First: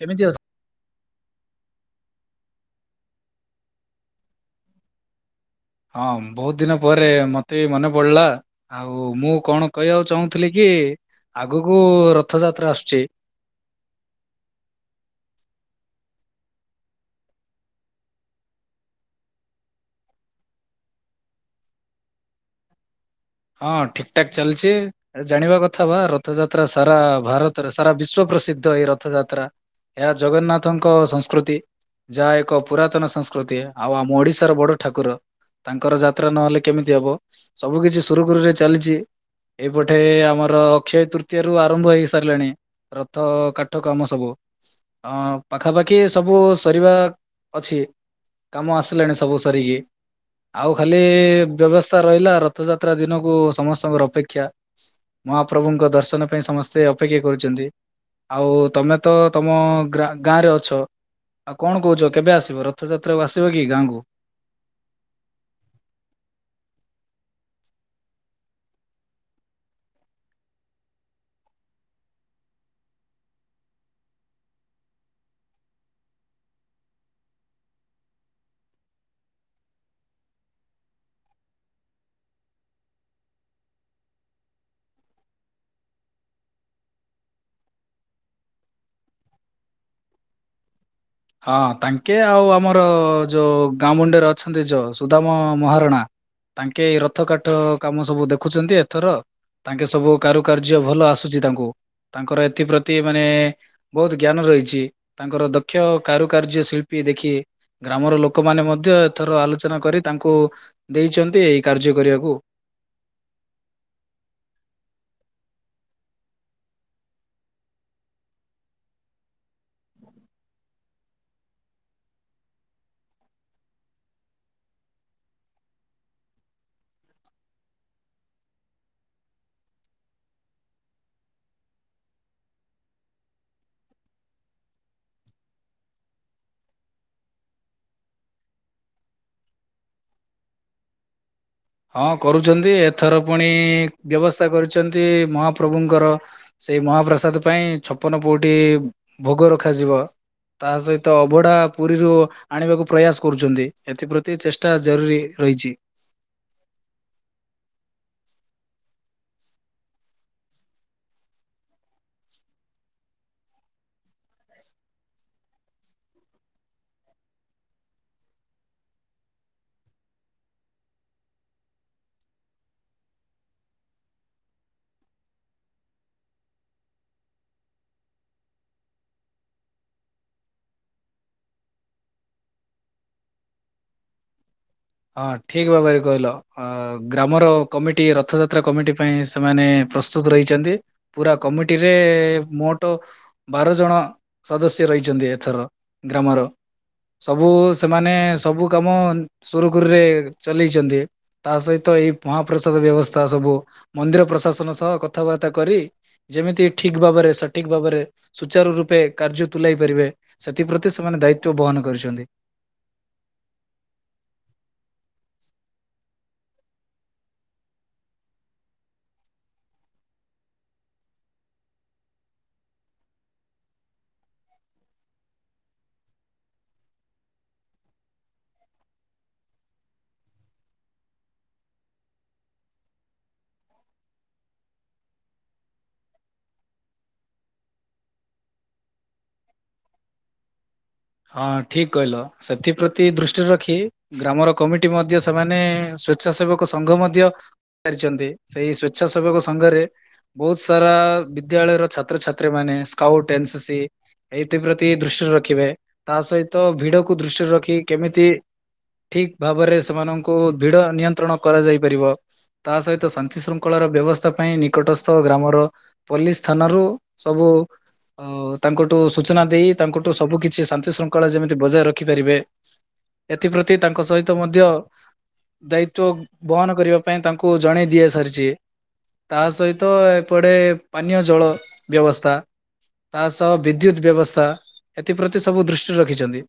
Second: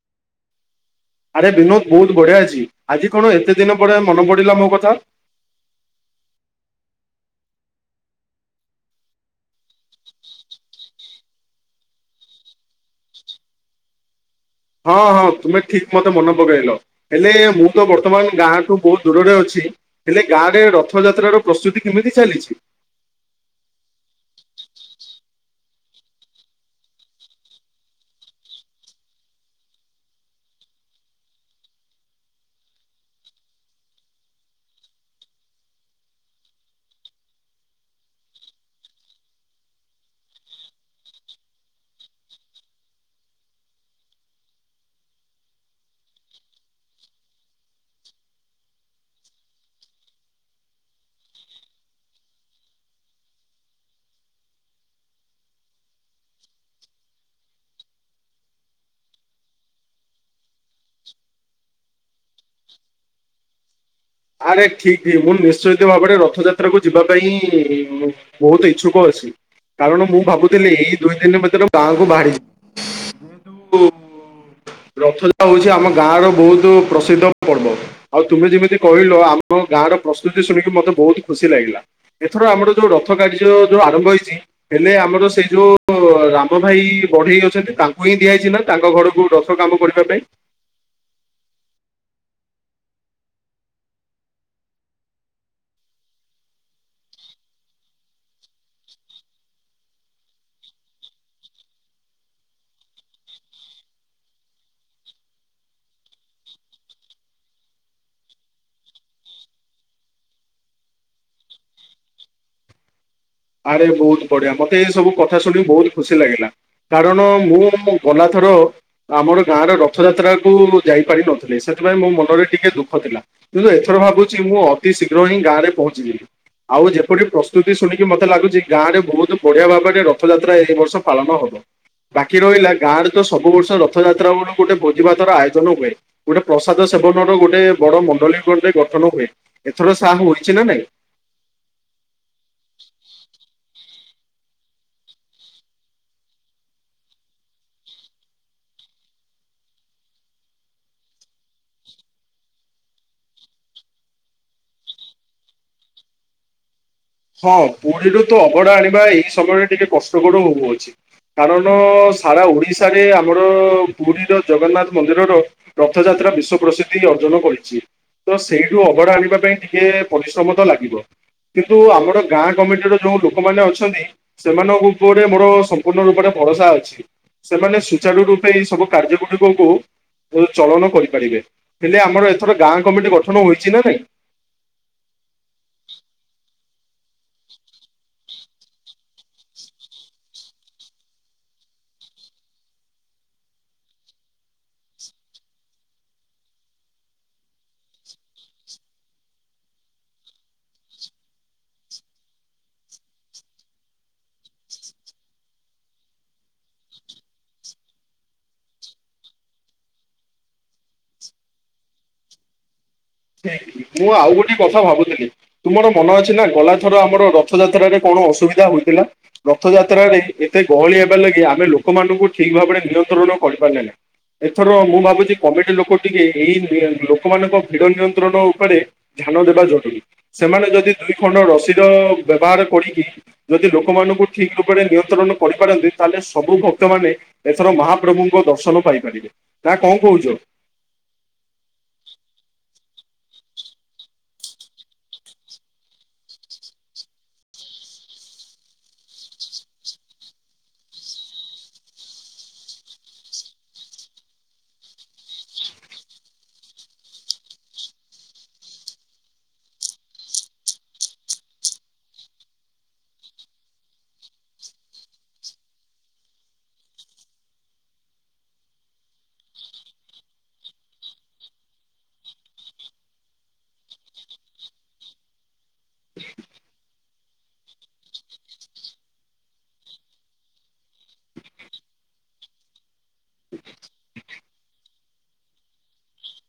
କେମିତି ଅଛ? ଆରେ ବିନୋଦ ବହୁତ ବଢିଆ ଅଛି ଆଜି କଣ ଏତେ ଦିନ ପରେ ମନେ ପଡିଲା ମୋ କଥା? ହଁ ବହୁତ ଦିନ ପରେ ମତେ ବି ମନେ ପଡିଲା ଆଉ ମୁଁ କଣ କହିବାକୁ ଚାହୁଁଥିଲି କି ଏ ଆଗକୁ ରଥ ଯାତ୍ରା ଆସୁଛି। ହଁ ହଁ ତୁମେ ଠିକ ମତେ ମନେ ପକେଇଲ। ହେଲେ ମୁଁ ତ ବର୍ତମାନ ଗାଁଠୁ ବହୁତ ଦୁରରେ ଅଛି। ହେଲେ ଗାଁ ରେ ରଥଯାତ୍ରାର ପ୍ରସ୍ତୁତି କେମିତି ଚାଲିଛି? ହଁ ଠିକ ଠାକ ଚାଲିଛି। ଜାଣିବା ବା ରଥଯାତ୍ରା ସାରା ଭାରତରେ ସାରା ବିଶ୍ଵ ପ୍ରସିଦ୍ଧ ଏଇ ରଥଯାତ୍ରା। ଏହା ଜଗନ୍ନାଥଙ୍କ ସଂସ୍କୃତି। ଯାହା ଏକ ପୁରାତନ ସଂସ୍କୃତି ଆଉ ଆମ ଓଡିଶାର ବଡ ଠାକୁର। ତାଙ୍କର ଯାତ୍ରା ନହେଲେ କେମିତି ହବ ସବୁ କିଛି ସୁରୁଖୁରୁରେ ଚାଲିଛି। ଏଇପଟେ ଆମର ଅକ୍ଷୟ ତୃତୀୟାରୁ ଆରମ୍ଭ ହେଇ ସାରିଲାଣି। ରଥ କାଠ କାମ ସବୁ ଅଁ ପାଖାପାଖି ସବୁ ସରିବା ଅଛି କାମ ଆସିଲାଣି ସବୁ ସରିକି ଆଉ ଖାଲି ବ୍ୟବସ୍ଥା ରହିଲା ରଥଯାତ୍ ତ୍ରା ଦିନକୁ ସମସ୍ତଙ୍କର ଅପେକ୍ଷା ମହାପ୍ରଭୁଙ୍କ ଦର୍ଶନ ପାଇଁ ସମସ୍ତେ ଅପେକ୍ଷା କରିଛନ୍ତି। ଆଉ ତମେ ତ ତମ ଗ୍ରା ଗାଁରେ ଅଛ ଆଉ କଣ କହୁଛ କେବେ ଆସିବ ରଥଯାତ୍ରାକୁ ଆସିବ କି ଗାଁକୁ? ଆରେ ଠିକ ଠିକ୍ ମୁଁ ନିଶ୍ଚିତ ଭାବରେ ରଥଯାତ୍ରା କୁ ଯିବା ପାଇଁ ବହୁତ ଇଚ୍ଛୁକ ଅଛି। କାରଣ ମୁଁ ଭାବୁଥିଲି ଏଇ ଦୁଇ ଦିନ ଭିତରେ ଗାଁ କୁ ବାହାରିଯିବ ଯେହେତୁ ରଥଯାତ୍ରା ହଉଛି ଆମ ଗାଁ ର ବହୁତ ପ୍ରସିଦ୍ଧ ପର୍ବ ଆଉ ତୁମେ ଯେମିତି କହିଲ ଆମ ଗାଁ ର ପ୍ରସ୍ତୁତି ଶୁଣିକି ମତେ ବହୁତ ଖୁସି ଲାଗିଲା ଏଥର ଆମର ଯୋଉ ରଥ କାର୍ଯ୍ୟ ଯୋଉ ଆରମ୍ଭ ହେଇଛି ହେଲେ ଆମର ସେଇ ଯୋଉ ରାମ ଭାଇ ବଢେଇ ଅଛନ୍ତି ତାଙ୍କୁ ହିଁ ଦିଆଯାଇଛି ନାଁ ତା ତାଙ୍କ ଘରକୁ ରଥ କାମ କରିବା ପାଇଁ ହଁ ତାଙ୍କେ ଆଉ ଆମର ଯୋଉ ଗାଁ ମୁଣ୍ଡରେ ଅଛନ୍ତି ଯୋଉ ସୁଦାମ ମହାରଣା ତାଙ୍କେ ଏଇ ରଥ କାଠ କାମ ସବୁ ଦେଖୁଛନ୍ତି ଏଥର ତାଙ୍କେ ସବୁ କାରୁକାର୍ଯ୍ୟ ଭଲ ଆସୁଛି ତାଙ୍କୁ ତାଙ୍କର ଏଥିପ୍ରତି ମାନେ ବହୁତ ଜ୍ଞାନ ରହିଛି ତାଙ୍କର ଦକ୍ଷ କାରୁକାର୍ଯ୍ୟ ଶିଳ୍ପୀ ଦେଖି ଗ୍ରାମର ଲୋକମାନେ ମଧ୍ୟ ଏଥର ଆଲୋଚନା କରି ତାଙ୍କୁ ଦେଇଛନ୍ତି ଏଇ କାର୍ଯ୍ୟ କରିବାକୁ। ଆରେ ବହୁତ ବଢିଆ ମତେ ଏ ସବୁ କଥା ଶୁଣି ବହୁତ ଖୁସି ଲାଗିଲା କାରଣ ମୁଁ ଗଲା ଥ ର ଆମର ଗାଁରେ ରଥଯାତ୍ରାକୁୁ ଯାଇପାରି ନଥିଲେ ସେଥିପାଇଁ ମୋ ମନରେ ଟିକେ ଦୁଃଖ ଥିଲା। କିନ୍ତୁ ଏଥର ଭାବୁଛି ମୁଁ ଅତି ଶୀଘ୍ର ହିଁ ଗାଁରେ ପହଞ୍ଚିଯିବି ଆଉ ଯେପରି ପ୍ରସ୍ତୁତି ଶୁଣିି କି ମତେ ଲାଗୁଛି ଗାଁ ରେ ବହୁତ ବଢିଆ ଭାବରେ ରଥଯାତ୍ରା ଏଇ ବର୍ଷ ପାଳନ ହବ। ବାକି ରହିଲା ଗାଁରେ ତ ସବୁ ବର୍ଷ ରଥଯାତ୍ରା ବେଳକୁ ଗୋଟେ ଭୋଜି ଭାତ ର ଆୟୋଜନ ହୁଏ ଗୋଟେ ପ୍ରସାଦ ସେ ସେବନର ଗୋଟେ ବଡ ମଣ୍ଡଳୀ ଉପରେ ଗଠନ ହୁଏ। ଏଥର ସାହା ହୋଇଛି ନା ନାଇଁ? ହଁ କରୁଛନ୍ତି ଏଥର ପୁଣି ବ୍ୟବସ୍ଥା କରିଛନ୍ତି ମହାପ୍ରଭୁଙ୍କର ସେଇ ମହାପ୍ରସାଦ ପାଇଁ ଛପନ ପଉଟି ଭୋଗ ରଖାଯିବ। ତା ସହିତ ଅଭଢା ପୁରୀରୁ ଆଣିବାକୁ ପ୍ରୟାସ କରୁଛନ୍ତି। ଏଥିପ୍ରତି ଚେଷ୍ଟା ଜରୁରୀ ରହିଛି। ହଁ ପୁରୀରୁ ତ ଅଭଡା ଆଣିବା ଏଇ ସମୟରେ ଟିକେ କଷ୍ଟକର ହଉଅଛି। କାରଣ ସାରା ଓଡିଶାରେ ଆମର ପୁରୀର ଜଗନ୍ନାଥ ମନ୍ଦିରର ରଥଯା ତ୍ରା ବିଶ୍ଵ ପ୍ରସିଦ୍ଧି ଅର୍ଜନ କରିଛି। ତ ସେଇଠୁ ଅବଢା ଆଣିବା ପାଇଁ ଟିକେ ପରିଶ୍ରମ ତ ଲାଗିବ କି ନ୍ତୁ ଆମର ଗାଁ କମିଟିର ଯୋଉ ଲୋକମାନେ ଅଛନ୍ତି ସେମାନଙ୍କ ଉପରେ ମୋର ସମ୍ପୂର୍ଣ୍ଣ ରୂପରେ ଭରସା ଅଛି ସେମାନେ ସୁଚାରୁରୂପେ ଏଇ ସବୁ କାର୍ଯ୍ୟ ଗୁଡିକକୁ ଚଳନ କରିପାରିବେ ହେଲେ ଆମର ଏଥର ଗାଁ କମିଟି ଗଠନ ହୋଇଛି ନା ନାଇଁ? ହଁ ଠିକ ଭାବରେ କହିଲ ଗ୍ରାମର କମିଟି ରଥଯାତ୍ରା କମିଟି ପାଇଁ ସେମାନେ ପ୍ରସ୍ତୁତ ରହିଛନ୍ତି ପୁରା କମିଟିରେ ମୋଟ ବାର ଜଣ ସଦସ୍ୟ ରହିଛନ୍ତି ଏଥର ଗ୍ରାମର ସବୁ ସେମାନେ ସବୁ କାମ ସୁରୁଖୁରୁରେ ଚଲେଇଛନ୍ତି ତା ସହିତ ଏଇ ମହାପ୍ରସାଦ ବ୍ୟବସ୍ଥା ସବୁ ମନ୍ଦିର ପ୍ରସା ଶାସନ ସହ କଥାବାର୍ତ୍ତା କରି ଯେମିତି ଠିକ ଭାବରେ ସଠିକ ଭାବରେ ସୁଚାରୁ ରୂପେ କାର୍ଯ୍ୟ ତୁଲାଇ ପାରିବେ ସେଥିପ୍ରତି ସେମାନେ ଦାୟିତ୍ଵ ବହନ କରିଛନ୍ତି। [unintelligible] ମୁଁ ଆଉ ଗୋଟେ କଥା ଭାବୁଥିଲି ତୁମର ମନ ଅଛି ନା ଗଲା ଥର ଆମର ରଥଯାତ୍ରାରେ କଣ ଣ ଅସୁବିଧା ହୋଇଥିଲା ରଥଯାତ୍ରାରେ ଏତେ ଗହଳି ହେବା ଲାଗି ଆମେ ଲୋକମାନଙ୍କୁ ଠିକ ଭାବରେ ନିୟ ନ୍ତ୍ରଣ କରିପାରିଲେ ନାଁ ଏଥର ମୁଁ ଭାବୁଛି କମେଟି ଲୋକ ଟିକେ ଏଇ ଲୋକମାନଙ୍କ ଭିଡ଼ ନିୟନ୍ତ୍ରଣ ଉପରେ ଧ୍ୟାନ ଦେବା ଜରୁରୀ ସେମାନେ ଯଦି ଦୁଇ ଖଣ୍ଡ ରସିର ବ୍ୟବହାର କରିକି ଯଦି ଲୋକମାନଙ୍କୁ ଠିକ ରୂପରେ ନିୟନ୍ତ୍ରଣ କରିପାରନ୍ତି ତାହେଲେ ସବୁ ଭକ୍ତମାନେ ଏଥର ମହାପ୍ରଭୁଙ୍କ ଦର୍ଶନ ପାଇପାରିବେ ତା କଣ କହୁଛ। ହଁ ଠିକ କହିଲ ସେଥିପ୍ରତି ଦୃଷ୍ଟିରେ ରଖି ଗ୍ରାମର କମିଟି ମଧ୍ୟ ସେମାନେ ସ୍ଵେଚ୍ଛାସେବକ ସଂଘ ମଧ୍ଯ ଛନ୍ତି ସେଇ ସ୍ଵେଚ୍ଛା ସେବକ ସଂଙ୍ଗରେ ବହୁତ ସାରା ବିଦ୍ୟାଳୟ ର ଛାତ୍ରଛାତ୍ରୀ ମାନେ ସ୍କାଉଟ, ଏନ୍ସିସିି ଏଥି ପ୍ରତି ଦୃଷ୍ ଷ୍ଟି ରଖିବେ ତା ସହିତ ଭିଡକୁ ଦୃଷ୍ଟିରେ ରଖି କେମିତି ଠିକ ଭାବରେ ସେମାନଙ୍କୁ ଭିଡ ନିୟନ୍ତ୍ରଣ କରାଯାଇ ପାରିବ ତା ସହିତ ଶାନ୍ତି ଶୃଙ୍ଖଳ ବ୍ୟବସ୍ଥା ପାଇଁ ନିକଟସ୍ଥ ଗ୍ରାମର ପୋଲିସ ଥାନାରୁ ସବୁ ଅ ତାଙ୍କଠୁ ସୂଚନା ଦେଇ ତାଙ୍କଠୁ ସବୁ କିଛି ଶାନ୍ତି ଶୃଙ୍ଖଳା ଯେମିତି ବଜାୟ ରଖିପାରିବେ ଏଥିପ୍ରତି ତାଙ୍କ ସହିତ ମଧ୍ୟ ଦାୟିତ୍ତ୍ଵ ବହନ କରିବା ପାଇଁ ତାଙ୍କୁ ଜଣେଇ ଦିଆ ସାରିଛି। ତା ସହିତ ଏପଟେ ପାନୀୟ ଜଳ ବ୍ୟବସ୍ଥା ତା ସହ ବିଦ୍ୟୁତ ବ୍ୟବସ୍ଥା ଏଥିପ୍ରତି ସବୁ ଦୃଷ୍ଟି ରଖିଛନ୍ତି।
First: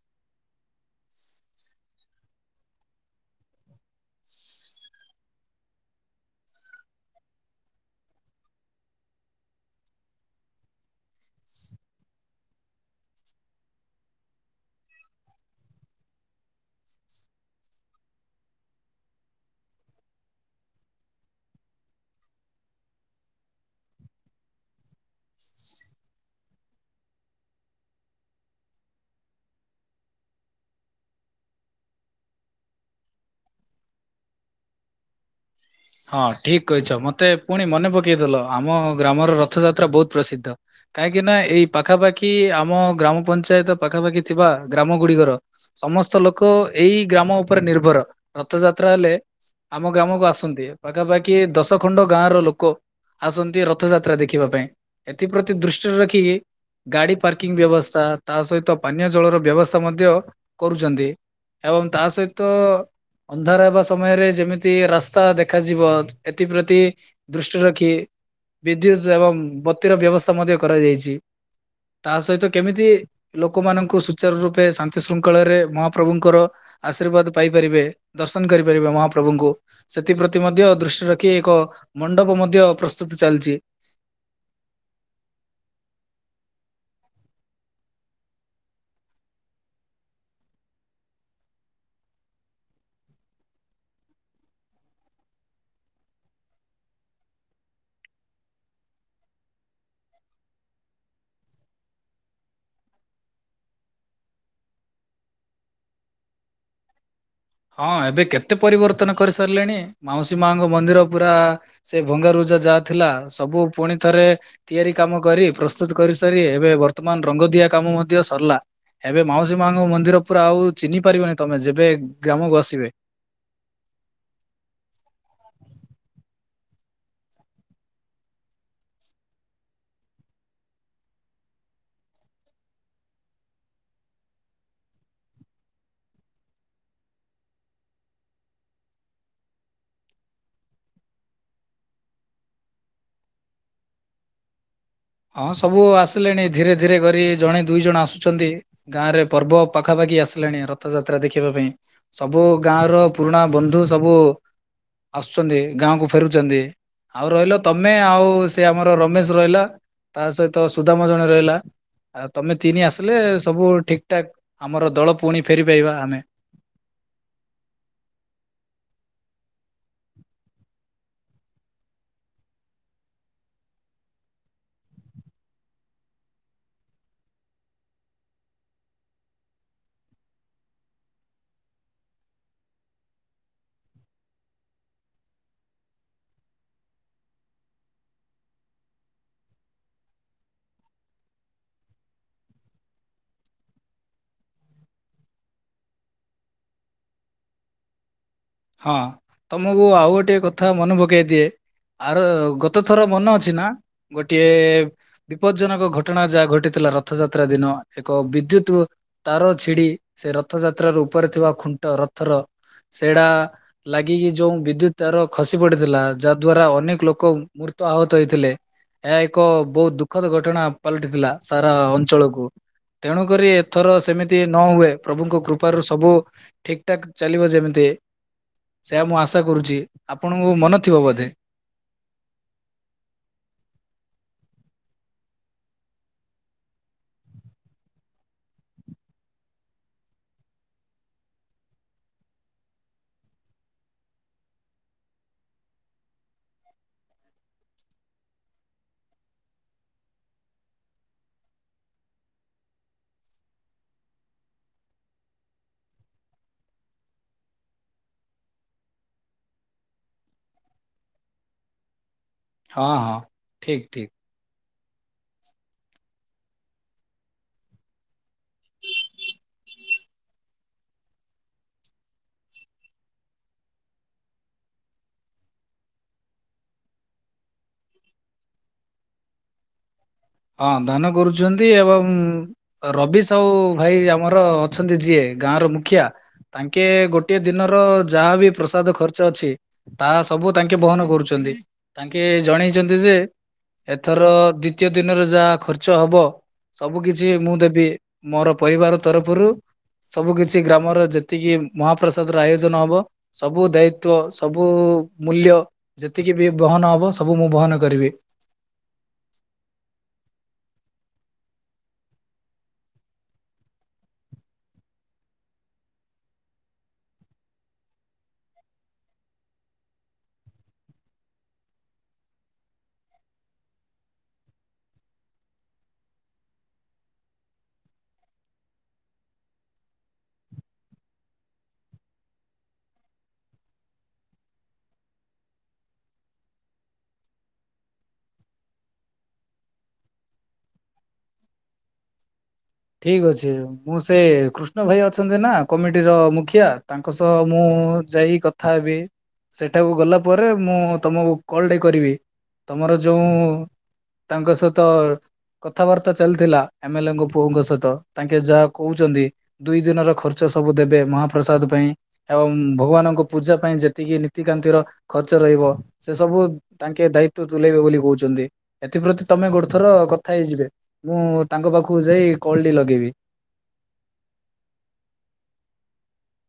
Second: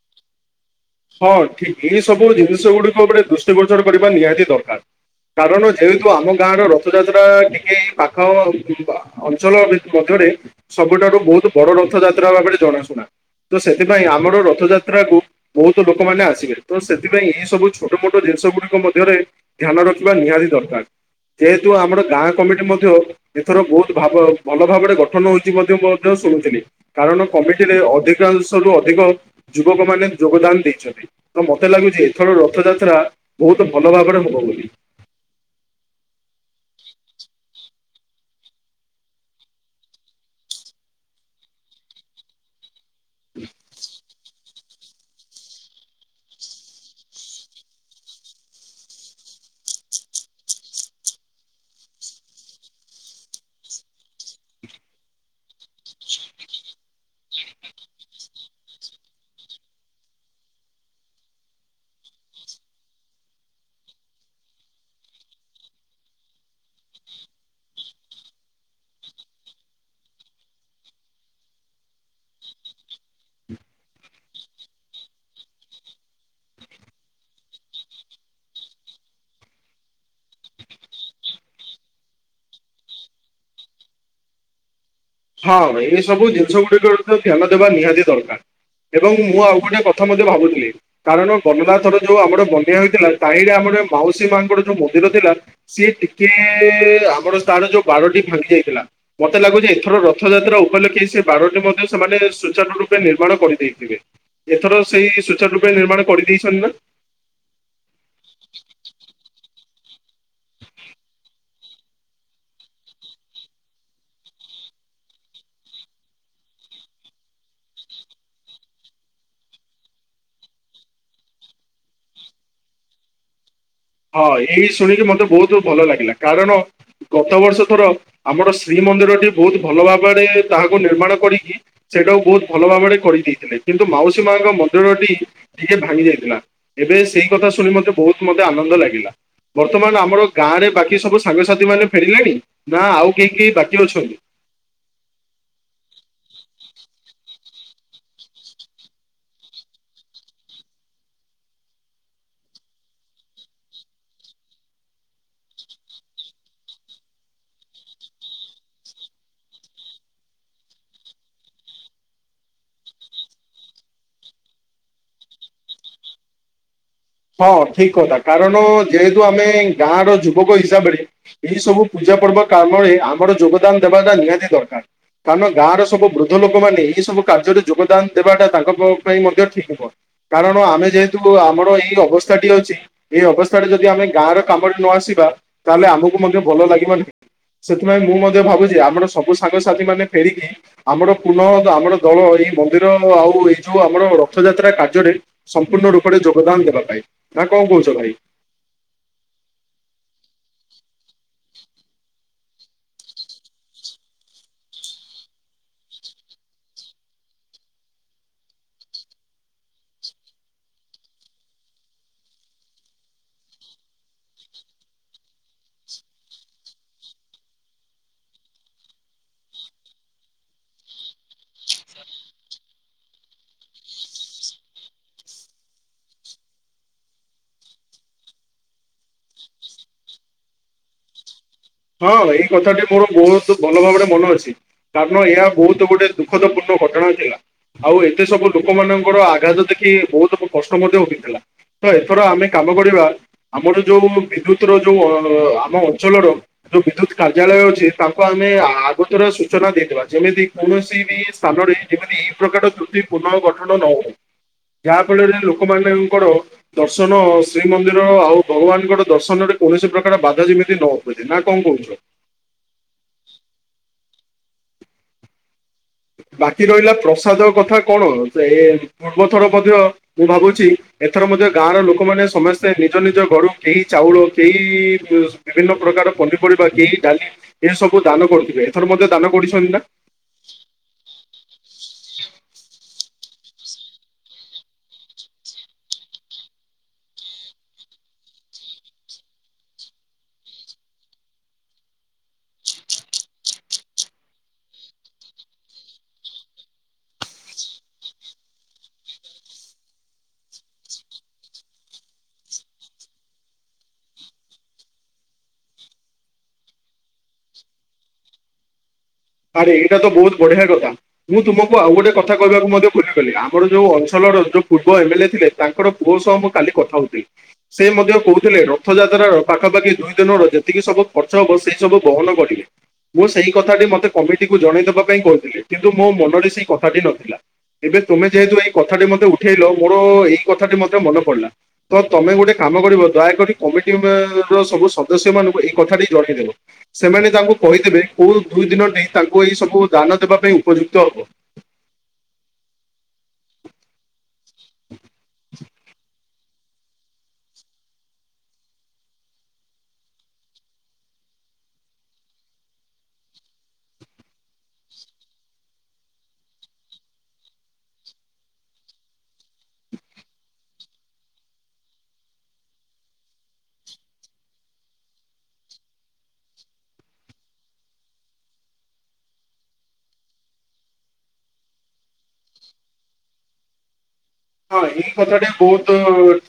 ହଁ ଠିକ ଏଇ ସବୁ ଜିନିଷ ଗୁଡକୁ ଗୋଟେ ଦୃଷ୍ଟି ଗୋଚର କରିବା ନିହାତି ଦରକାର। କାରଣ ଯେହେତୁ ଆମ ଗାଁ ର ରଥଯାତ୍ରା ଟିକେ ପାଖ ଅଞ୍ଚଳ ମଧ୍ୟ ସବୁଠାରୁ ବହୁତ ବଡ ରଥ ଯାତ୍ରା ଭାବରେ ଜଣାଶୁଣା। ତ ସେଥିପାଇଁ ଆମର ରଥଯାତ୍ରାକୁ ବହୁତ ଲୋକମାନେ ଆସିବେ ତ ସେଥିପାଇଁ ଏଇ ସବୁ ଛୋଟ ମୋଟ ଜିନିଷ ଗୁଡିକ ମଧ୍ୟରେ ଧ୍ୟାନ ରଖିବା ନିହାତି ଦରକାର। ଯେହେତୁ ଆମର ଗାଁ କମିଟି ମଧ୍ୟ ଏଥର ବହୁତ ଭାବ ଭଲ ଭାବରେ ଗଠନ ହଉଛି ମଧ୍ଯ ଶୁଣଥିଲି କାରଣ କମିଟିରେ ଅଧିକାଂଶରୁୁ ଅଧିକ ଯୁବକ ମାନେ ଯୋଗଦାନ ଦେଇଛନ୍ତି ତ ମତେ ଲାଗୁଛି ଏଥର ରଥଯାତ୍ରା ବହୁତ ଭଲ ଭାବରେ ହବ ବୋଲି। [unintelligible] ହଁ ଠିକ କହିଛ ମତେ ପୁଣି ମନେ ପକେଇଦଲ ଆମ ଗ୍ରାମର ରଥଯାତ୍ରା ବହୁତ ପ୍ରସିଦ୍ଧ। କାହିଁକି ନା ଏଇ ପାଖାପାଖି ଆମ ଗ୍ରାମ ପଞ୍ଚାୟତ ପାଖାପାଖି ଥିବା ଗ୍ରାମ ଗୁଡିକର ସମସ୍ତ ଲୋକ ଏଇ ଗ୍ରାମ ଉପରେ ନିର୍ଭର ରଥଯାତ୍ରା ହେଲେ ଆମ ଗ୍ରାମକୁ ଆସନ୍ତି ପାଖାପାଖି ଦଶ ଖଣ୍ଡ ଗାଁ ର ଲୋକ ଆସନ୍ତି ରଥଯାତ୍ରା ଦେଖିବା ପାଇଁ ଏଥିପ୍ରତି ଦୃଷ୍ଟିରେ ରଖିକି ଗାଡି ପାର୍କିଂ ବ୍ୟବସ୍ଥା ତା ସହିତ ପାନୀୟ ଜଳର ବ୍ୟବସ୍ଥା ମଧ୍ୟ କରୁଛନ୍ତି। ଏବଂ ତା ସହିତ ଅନ୍ଧାର ହେବା ସମୟରେ ଯେମିତି ରାସ୍ତା ଦେଖ ଦେଖାଯିବ ଏଥିପ୍ରତି ଦୃଷ୍ଟି ରଖି ବିଦ୍ୟୁତ ଏବଂ ବତିର ବ୍ୟବସ୍ଥା ମଧ୍ୟ କରାଯାଇଛି। ତା ସହିତ କେମିତି ଲୋକମାନଙ୍କୁ ସୁଚାର ରୂପେ ଶାନ୍ତି ଶୃଙ୍ଖଳରେ ମହାପ୍ରଭୁଙ୍କର ଆଶୀର୍ବାଦ ପାଇପାରିବେ ଦର୍ଶନ କରିପାରିବେ ମହାପ୍ରଭୁଙ୍କୁ ସେ ଏଥିପ୍ରତି ମଧ୍ୟ ଦୃଷ୍ଟିରେ ରଖି ଏକ ମଣ୍ଡପ ମଧ୍ୟ ପ୍ରସ୍ତୁତ ଚାଲିଛି। ହଁ ଏଇ ସବୁ ଜିନିଷ ଗୁଡିକ ଧ୍ୟାନ ଦେବା ନିହାତି ଦରକାର। ଏବଂ ମୁଁ ଆଉ ଗୋଟେ କଥା ମଧ୍ୟ ଭାବୁଥିଲି କାରଣ ଗଲା ଥର ଯୋଉ ଆମର ବନ୍ୟା ହୋଇଥିଲା ସାହିରେ ଆମର ମାଉସୀ ମାଙ୍କର ଯୋଉ ମନ୍ଦିର ଥିଲା ସିଏ ଟିକେ ଆମର ତାର ଯୋଉ ବାଡ଼ଟି ଭାଙ୍ଗି ଯାଇଥିଲା। ମତେ ଲାଗୁ ଯେ ଏଥର ର ରଥଯାତ୍ରା ଉପଲକ୍ଷେ ସେ ବାଡ଼ଟି ମଧ୍ୟ ସେମାନେ ସୁଚାର ରୂପେ ନିର୍ମାଣ କରିଦେଇଥିବେ ଏଥର ସେଇ ସୁଚାର ରୂପେ ନିର୍ମାଣ କରିଦେଇଛନ୍ତି ନା। ହଁ ଏବେ କେତେ ପରିବର୍ତ୍ତନ କରିସାରିଲେଣି। ମାଉସୀ ମାଙ୍କ ମନ୍ଦିର ପୁରା ସେ ଭଙ୍ଗାରୁଜା ଯାହା ଥିଲା ସବୁ ପୁଣି ଥରେ ତିଆରି କାମ କରି ପ୍ରସ୍ତୁତ କରି ସାରି ଏବେ ବର୍ତ୍ତମାନ ରଙ୍ଗ ଦିଆ କାମ ମଧ୍ୟ ସରିଲା। ଏବେ ମାଉସୀ ମାଙ୍କ ମନ୍ଦିର ପୁରା ଆଉ ଚିହ୍ନି ପାରିବନି ତମେ ଯେବେ ଗ୍ରାମକୁ ଆସିବେ। ହଁ ଏଇ ଶୁଣିକି ମତେ ବହୁତ ଭଲ ଲାଗିଲା କାରଣ ଗତ ବର୍ଷ ଥର ଆମର ଶ୍ରୀ ମନ୍ଦିରଟି ବହୁତ ଭଲ ଭାବରେ ତାହାକୁ ନିର୍ମାଣ କରିକି ସେଟାକୁ ବହୁତ ଭଲ ଭାବରେ କରିଦେଇଥିଲେ। କିନ୍ତୁ ମାଉସୀ ମାଙ୍କ ମନ୍ଦିରଟି ଟିକେ ଭାଙ୍ଗି ଯାଇଥିଲା। ଏବେ ସେଇ କଥା ଶୁଣି ମତେ ବହୁତ ମତେ ଆନନ୍ଦ ଭଲ ଲାଗିଲା। ବର୍ତ୍ତମାନ ଆମର ଗାଁ ରେ ବାକି ସବୁ ସାଙ୍ଗସାଥି ମାନେ ଫେରିଲେଣି। ନା ଆଉ କେହି କେହି ବାକି ଅଛନ୍ତି। [inaudible] ହଁ ସବୁ ଆସିଲେଣି। ଧୀରେ ଧୀରେ କରି ଜଣେ ଦୁଇ ଜଣ ଆସୁଛନ୍ତି ଗାଁ ରେ ପର୍ବ ପାଖାପାଖି ଆସିଲାଣି ରଥଯାତ୍ରା ଦେଖିବା ପାଇଁ। ସବୁ ଗାଁ ଗାଁ ର ପୁରୁଣା ବନ୍ଧୁ ସବୁ ଆସୁଛନ୍ତି ଗାଁ କୁ ଫେରୁଛନ୍ତି। ଆଉ ରହିଲ ତମେ ଆଉ ସେ ଆମର ରମେଶ୍ ରହିଲା। ତା ସହିତ ସୁଦାମ ଜଣେ ରହିଲା। ତମେ ତିନି ଆସିଲେ ସବୁ ଠିକ୍ ଠାକ୍ ଆମର ଦଳ ପୁଣି ଫେରି ପାଇବା ଆମେ। [inaudible] ହଁ ଠିକ୍ କଥା। କାରଣ ଯେହେତୁ ଆମେ ଗାଁ ର ଯୁବକ ହିସାବରେ ଏଇ ସବୁ ପୂଜା ପୂଜା ପର୍ବ କାମରେ ଆମର ଯୋଗଦାନ ଦେବାଟା ନିହାତି ଦରକାର। କାରଣ ଗାଁର ସବୁ ବୃଦ୍ଧ ଲୋକ ମାନେ ଏହି ସବୁ କାର୍ଯ୍ୟରେ ଯୋଗଦାନ ଦେବାଟା ତାଙ୍କ ପାଇଁ ମଧ୍ୟ ଠିକ୍ ହବ। କାରଣ ଆମେ ଯେହେତୁ ଆମର ଏଇ ଅ ଅବସ୍ଥାଟି ଅଛି ଏଇ ଅବସ୍ଥାରେ ଯଦି ଆମେ ଗାଁ ର କାମରେ ନ ଆସିବା ତାହେଲେ ଆମକୁ ମଧ୍ୟ ଭଲ ଲାଗିବ ନାହିଁ। ସେଥିପାଇଁ ମୁଁ ମଧ୍ୟ ଭାବୁଛି ଆମର ସବୁ ସାଙ୍ଗସାଥି ମାନେ ଫେରିକି ଆମର ପୁନଃ ଆମର ଦଳ ଏଇ ମନ୍ଦିର ଆଉ ଏଇ ଯୋଉ ଆମର ରଥଯାତ୍ରା କାର୍ଯ୍ୟରେ ସମ୍ପୂର୍ଣ୍ଣ ରୂପରେ ଯୋଗଦାନ ଦେବା ପାଇଁ। ନା କଣ କହୁଛ ଭାଇ। ହଁ ତମକୁ ଆଉ ଗୋଟେ କଥା ମନେ ପକେଇ ଦିଏ। ଆର ଗତ ଥର ମନେ ଅଛି ନା ଗୋଟିଏ ବିପଦଜନକ ଘଟଣା ଯାହା ଘଟିଥିଲା। ରଥଯାତ୍ରା ଦିନ ଏକ ବିଦ୍ୟୁତ୍ ତାର ଛିଡି ସେ ରଥଯାତ୍ରାର ଉପରେ ଥିବା କୁଣ୍ଟ୍ ରଥର ସେଇଡା ଲାଗିକି ଯୋଉ ବିଦ୍ୟୁତ ତାର ଖସି ପଡିଥିଲା ଯାହା ଦ୍ଵାରା ଅନେକ୍ ଲୋକ ମୃତ ଆହତ ହେଇଥିଲେ। ଏହା ଏକ ବହୁତ ଦୁଃଖଦ ଘଟଣା ପାଲଟିଥିଲା ସାରା ଅଞ୍ଚଳକୁ। ତେଣୁକରି ଏଥର ସେମିତି ନ ହୁଏ ପ୍ରଭୁଙ୍କ କୃପାରୁ ସବୁ ଠିକ୍ ଠାକ୍ ଚାଲିବ ଯେମିତି। ସେଇୟା ମୁଁ ଆଶା କରୁଛି ଆପଣଙ୍କୁ ମନ ଥିବ ବୋଧେ। ହଁ ଏଇ କଥାଟି ମୋର ବହୁତ ଭଲ ଭାବରେ ମନେ ଅଛି। କାରଣ ଏହା ବହୁତ ଗୋଟେ ଦୁଃଖଦ ପୂର୍ଣ୍ଣ ଘଟଣା ଥିଲା। ଆଉ ଏତେ ସବୁ ଲୋକମାନଙ୍କର ଆଘାତ ଦେଖି ବହୁତ କଷ୍ଟ ମଧ୍ୟ ଉଠିଥିଲା। ତ ଏଥର ଆମେ କାମ କରିବା। ଆମର ଯୋଉ ବିଦ୍ୟୁତ୍ ର ଯୋଉ ଆମ ଅଞ୍ଚଳର ଯୋଉ ବିଦ୍ୟୁତ୍ କାର୍ଯ୍ୟାଳୟ ଅଛି। ତାଙ୍କୁ ଆମେ ଆଗତରେ ସୂଚନା ଦେଇଦବା। ଯେମିତି କୌଣସି ବି ସା ଯେମିତି ଏଇ ପ୍ରକାର ତ୍ରୁତି ପୁନଃ ଗଠନ ନହୋଉ। ଯାହା ଫଳରେ ଲୋକ ମାନେଙ୍କର ଦର୍ଶନ ଶ୍ରୀମନ୍ଦିର ଆଉ ଭଗବାନଙ୍କର ଦର୍ଶନରେ କୌଣସି ପ୍ରକାର ବାଧା ଯେମିତି ନ ହୁଏ। ନା କଣ କହୁଛ? ହଁ ହଁ ଠିକ୍ ଠିକ୍। [inaudible] ବାକି ରହିଲା ପ୍ରସାଦ କଥା କଣ ସେ ପୂର୍ବଥର ମଧ୍ୟ ମୁଁ ଭାବୁଛି ଏଥର ମଧ୍ୟ ଗାଁର ଲୋକମାନେ ସମସ୍ତେ ନିଜ ନିଜ ଘରୁ କେହି ଚାଉଳ କେହି ବିଭିନ୍ନ ପ୍ରକାରର ପନି ଡାଲି ଏସବୁ ଦାନ କରୁଥିବେ। ଏଥର ମଧ୍ୟ ଦାନ କରିଛନ୍ତି ନା। ଧାନ କରୁଛନ୍ତି। ଏବଂ ରବିସ୍ ସଉ ଭାଇ ଆମର ଅଛନ୍ତି ଯିଏ ଗାଁ ର ମୁଖିଆ। ତାଙ୍କେ ଗୋଟିଏ ଦିନର ଯାହା ବିି ପ୍ରସାଦ ଖର୍ଚ୍ଚ ଅଛି ତାହା ସବୁ ତାଙ୍କେ ବହନ କରୁଛନ୍ତି। ତାଙ୍କେ ଜଣେଇଛନ୍ତି ଯେ ଏଥର ଦ୍ଵିତୀୟ ଦିନରେ ଯାହା ଖର୍ଚ୍ଚ ହବ ସବୁ କିଛି ମୁଁ ଦେବି। ମୋର ପରିବାର ତରଫରୁ। ସବୁ କିଛି ଗ୍ରାମର ଯେତିକି ମହାପ୍ରସାଦ ର ଆୟୋଜନ ହବ। ସବୁ ଦାୟିତ୍ବ ସବୁ ମୂଲ୍ୟ ଯେତିକି ବି ବହନ ହବ ସବୁ ମୁଁ ବହନ କରିବି। [inaudible] ଆରେ ଏଇଟା ତ ବହୁତ ବଢିଆ କଥା। ମୁଁ ତୁମକୁ ଆଉ ଗୋଟେ କଥା କହିବାକୁ ମଧ୍ୟ ଭୁଲି ଗଲି। ଆମର ଯୋଉ ଅଞ୍ଛଳର ପୂର୍ବ ଏମଲ ଥିଲେ ତାଙ୍କର ପୁଅ ସହ ମୁଁ କାଲି କଥା ହଉଥିଲି ସେ ମଧ୍ୟ କହୁଥିଲେ ରଥଯାତ୍ରାର ପାଖାପାଖି ଦୁଇ ଦିନର ଯେତିକି ସବୁ ଖର୍ଚ୍ଚ ହବ ସେଇ ସବୁ ବହନ କରିବେ ମୁଁ ସେଇ କଥା ଟି ମତେ କମିଟିକୁ ଜଣେଇଦବା ପାଇଁ କହିଥିଲେ କିନ୍ତୁ ମୋ ମନରେ ସେଇ କଥାଟି ନଥିଲା। ଏବେ ତୁମେ ଯେହେତୁ ଏଇ କଥା ମତେ ଉଠେଇଲ ମୋର ଏଇ କଥାଟି ମଧ୍ୟ ମୋର ମନେ ପଡିଲା ତ ତମେ ଗୋଟେ କାମ କାମ କରିବ ଦୟାକରି କମିଟି ର ସବୁ ସଦସ୍ୟ ମାନଙ୍କୁ ଏଇ କଥା ଜଣେଇଦେବ ସେମାନେ ତାଙ୍କୁ କହିଦେବେ କୋଉ ଦୁଇ ଦିନଟି ତାଙ୍କୁ ଏଇ ସବୁ ଦାନ ଦେବା ପାଇଁ ଉପଯୁକ୍ତ ହବ। ଠିକ୍ ଅଛି ମୁଁ ସେ କୃଷ୍ଣ ଭାଇ ଅଛନ୍ତି ନା କମିଟିର ମୁଖ ଖିଆ ତାଙ୍କ ସହ ମୁଁ ଯାଇ କଥା ହେବି। ସେଠାକୁ ଗଲା ପରେ ମୁଁ ତମକୁ କଲଟେ କରିବି ତମର ଯୋଉ ତାଙ୍କ ସହିତ କଥାବାର୍ତ୍ତା ଚାଲିଥିଲା ଏମେଲେଙ୍କ ପୁଅଙ୍କ ସହିତ ତାଙ୍କେ ଯାହା କହୁଛନ୍ତି ଦୁଇ ଦିନର ଖର୍ଚ୍ଚ ସବୁ ଦେବେ ମହାପ୍ରସାଦ ପାଇଁ। ଆ ଭଗବାନଙ୍କ ପୂଜା ପାଇଁ ଯେତିକି ନୀତିକାନ୍ତିର ଖର୍ଚ୍ଚ ରହିବ ସେ ସବୁ ତାଙ୍କେ ଦା ଇତ୍ୱ ତୁଲେଇବେ ବୋଲି କହୁଛନ୍ତି ଏଥିପ୍ରତି ତମେ ଗୋଟେ ଥର କଥା ହେଇଯିବେ ମୁଁ ତାଙ୍କ ପାଖକୁ ଯାଇ କଲଟି ଲଗେଇବି। ହଁ ଏଇ କଥାଟା ବହୁତ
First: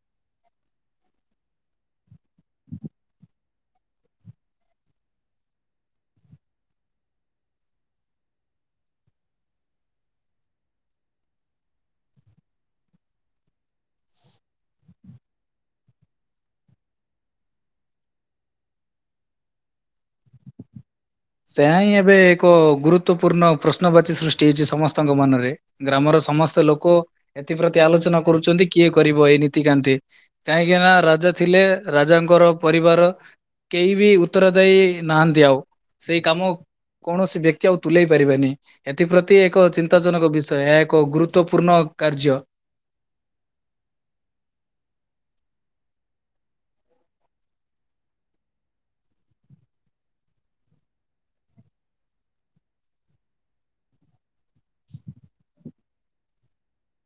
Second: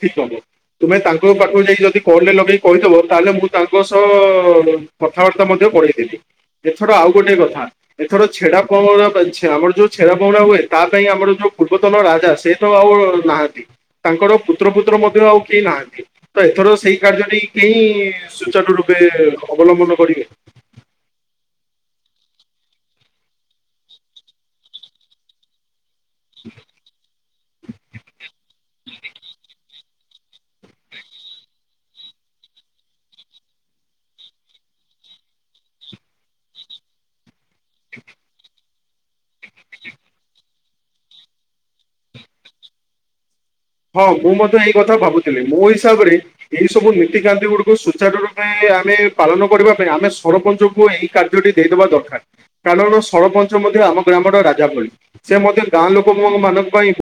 ଠିକ ହବ ତୁମେ ତାଙ୍କ ପାଖକୁ ଯାଇ ଯଦି କଲ ଲଗେଇି କହିଦବ। ତାହେଲେ ମୁଁ ତାଙ୍କ ସହ କଥାବାର୍ତ୍ତା ମଧ୍ୟ କରେଇ ଦେବି ଏଥର ଆଉ ଗୋଟେ କଥା। ଏଥର ଛେରା ପହଁରା ଆମର ଯୋଉ ଛେରା ପହଁରା ହୁଏ ତା ପାଇଁ ଆମର ଯୋଉ ପୂର୍ବତନ ରାଜା ସେ ତ ଆଉ ନାହାନ୍ତି। ତାଙ୍କର ପୁତ୍ରପୁତ୍ର ମଧ୍ୟ ଆଉ କେହି ନାହାନ୍ତି ତ ଏଥର ସେଇ କାର୍ଯ୍ୟ ନେଇ କେହି ସୂଚନା ରୂପେ ଏବେ ଅବଲମ୍ବନ କରିବେ। ସେୟା ହିଁ ଏବେ ଏକ ଗୁରୁତ୍ୱପୂର୍ଣ୍ଣ ପ୍ରଶ୍ନବାଚୀ ସୃଷ୍ଟି ହେଇଛି ସମସ୍ତଙ୍କ ମନରେ। ଗ୍ରାମର ସମସ୍ତେ ଲୋକ ଏଥିପ୍ରତି ଆଲୋଚନା କରୁଛନ୍ତି କିଏ କରିବ ଏଇ ନୀତିକାନ୍ତି? କାହିଁକି ନା ରାଜା ଥିଲେ। ରାଜାଙ୍କର ପରିବାର କେହି ବି ଉତ୍ତର ଦାଇ ନାହାନ୍ତି ଆଉ। ସେଇ କାମ କୌଣସି ବ୍ୟକ୍ତି ଆଉ ତୁଲେଇ ପାରିବେନି ଏଥିପ୍ରତି ଏକ ଚିନ୍ତାଜନକ ବିଷୟ। ଏହା ଏକ ଗୁରୁତ୍ୱପୂର୍ଣ୍ଣ କାର୍ଯ୍ୟ। ହଁ ମୁଁ ମଧ୍ୟ ଏଇ କଥା ଭାବୁଥିଲି ମୋ ହିସାବରେ ଏଇ ସବୁ ନୀତିକାନ୍ତି ଗୁଡିକୁ ସୂଚାରୁ ରୂପେ ଆମେ ପାଳନ କରିବା ପାଇଁ ଆମେ ସରପଞ୍ଚଙ୍କୁ ଏଇ କାର୍ଯ୍ୟଟି ଦେଇଦବା ଦରକାର କାରଣ ସରପଞ୍ଚ ସେ ଆମ ଗ୍ରାମର ରାଜା ଭଳି ସେ ମଧ୍ୟ ଗାଁ ଲୋକ ମାନଙ୍କ ପାଇଁ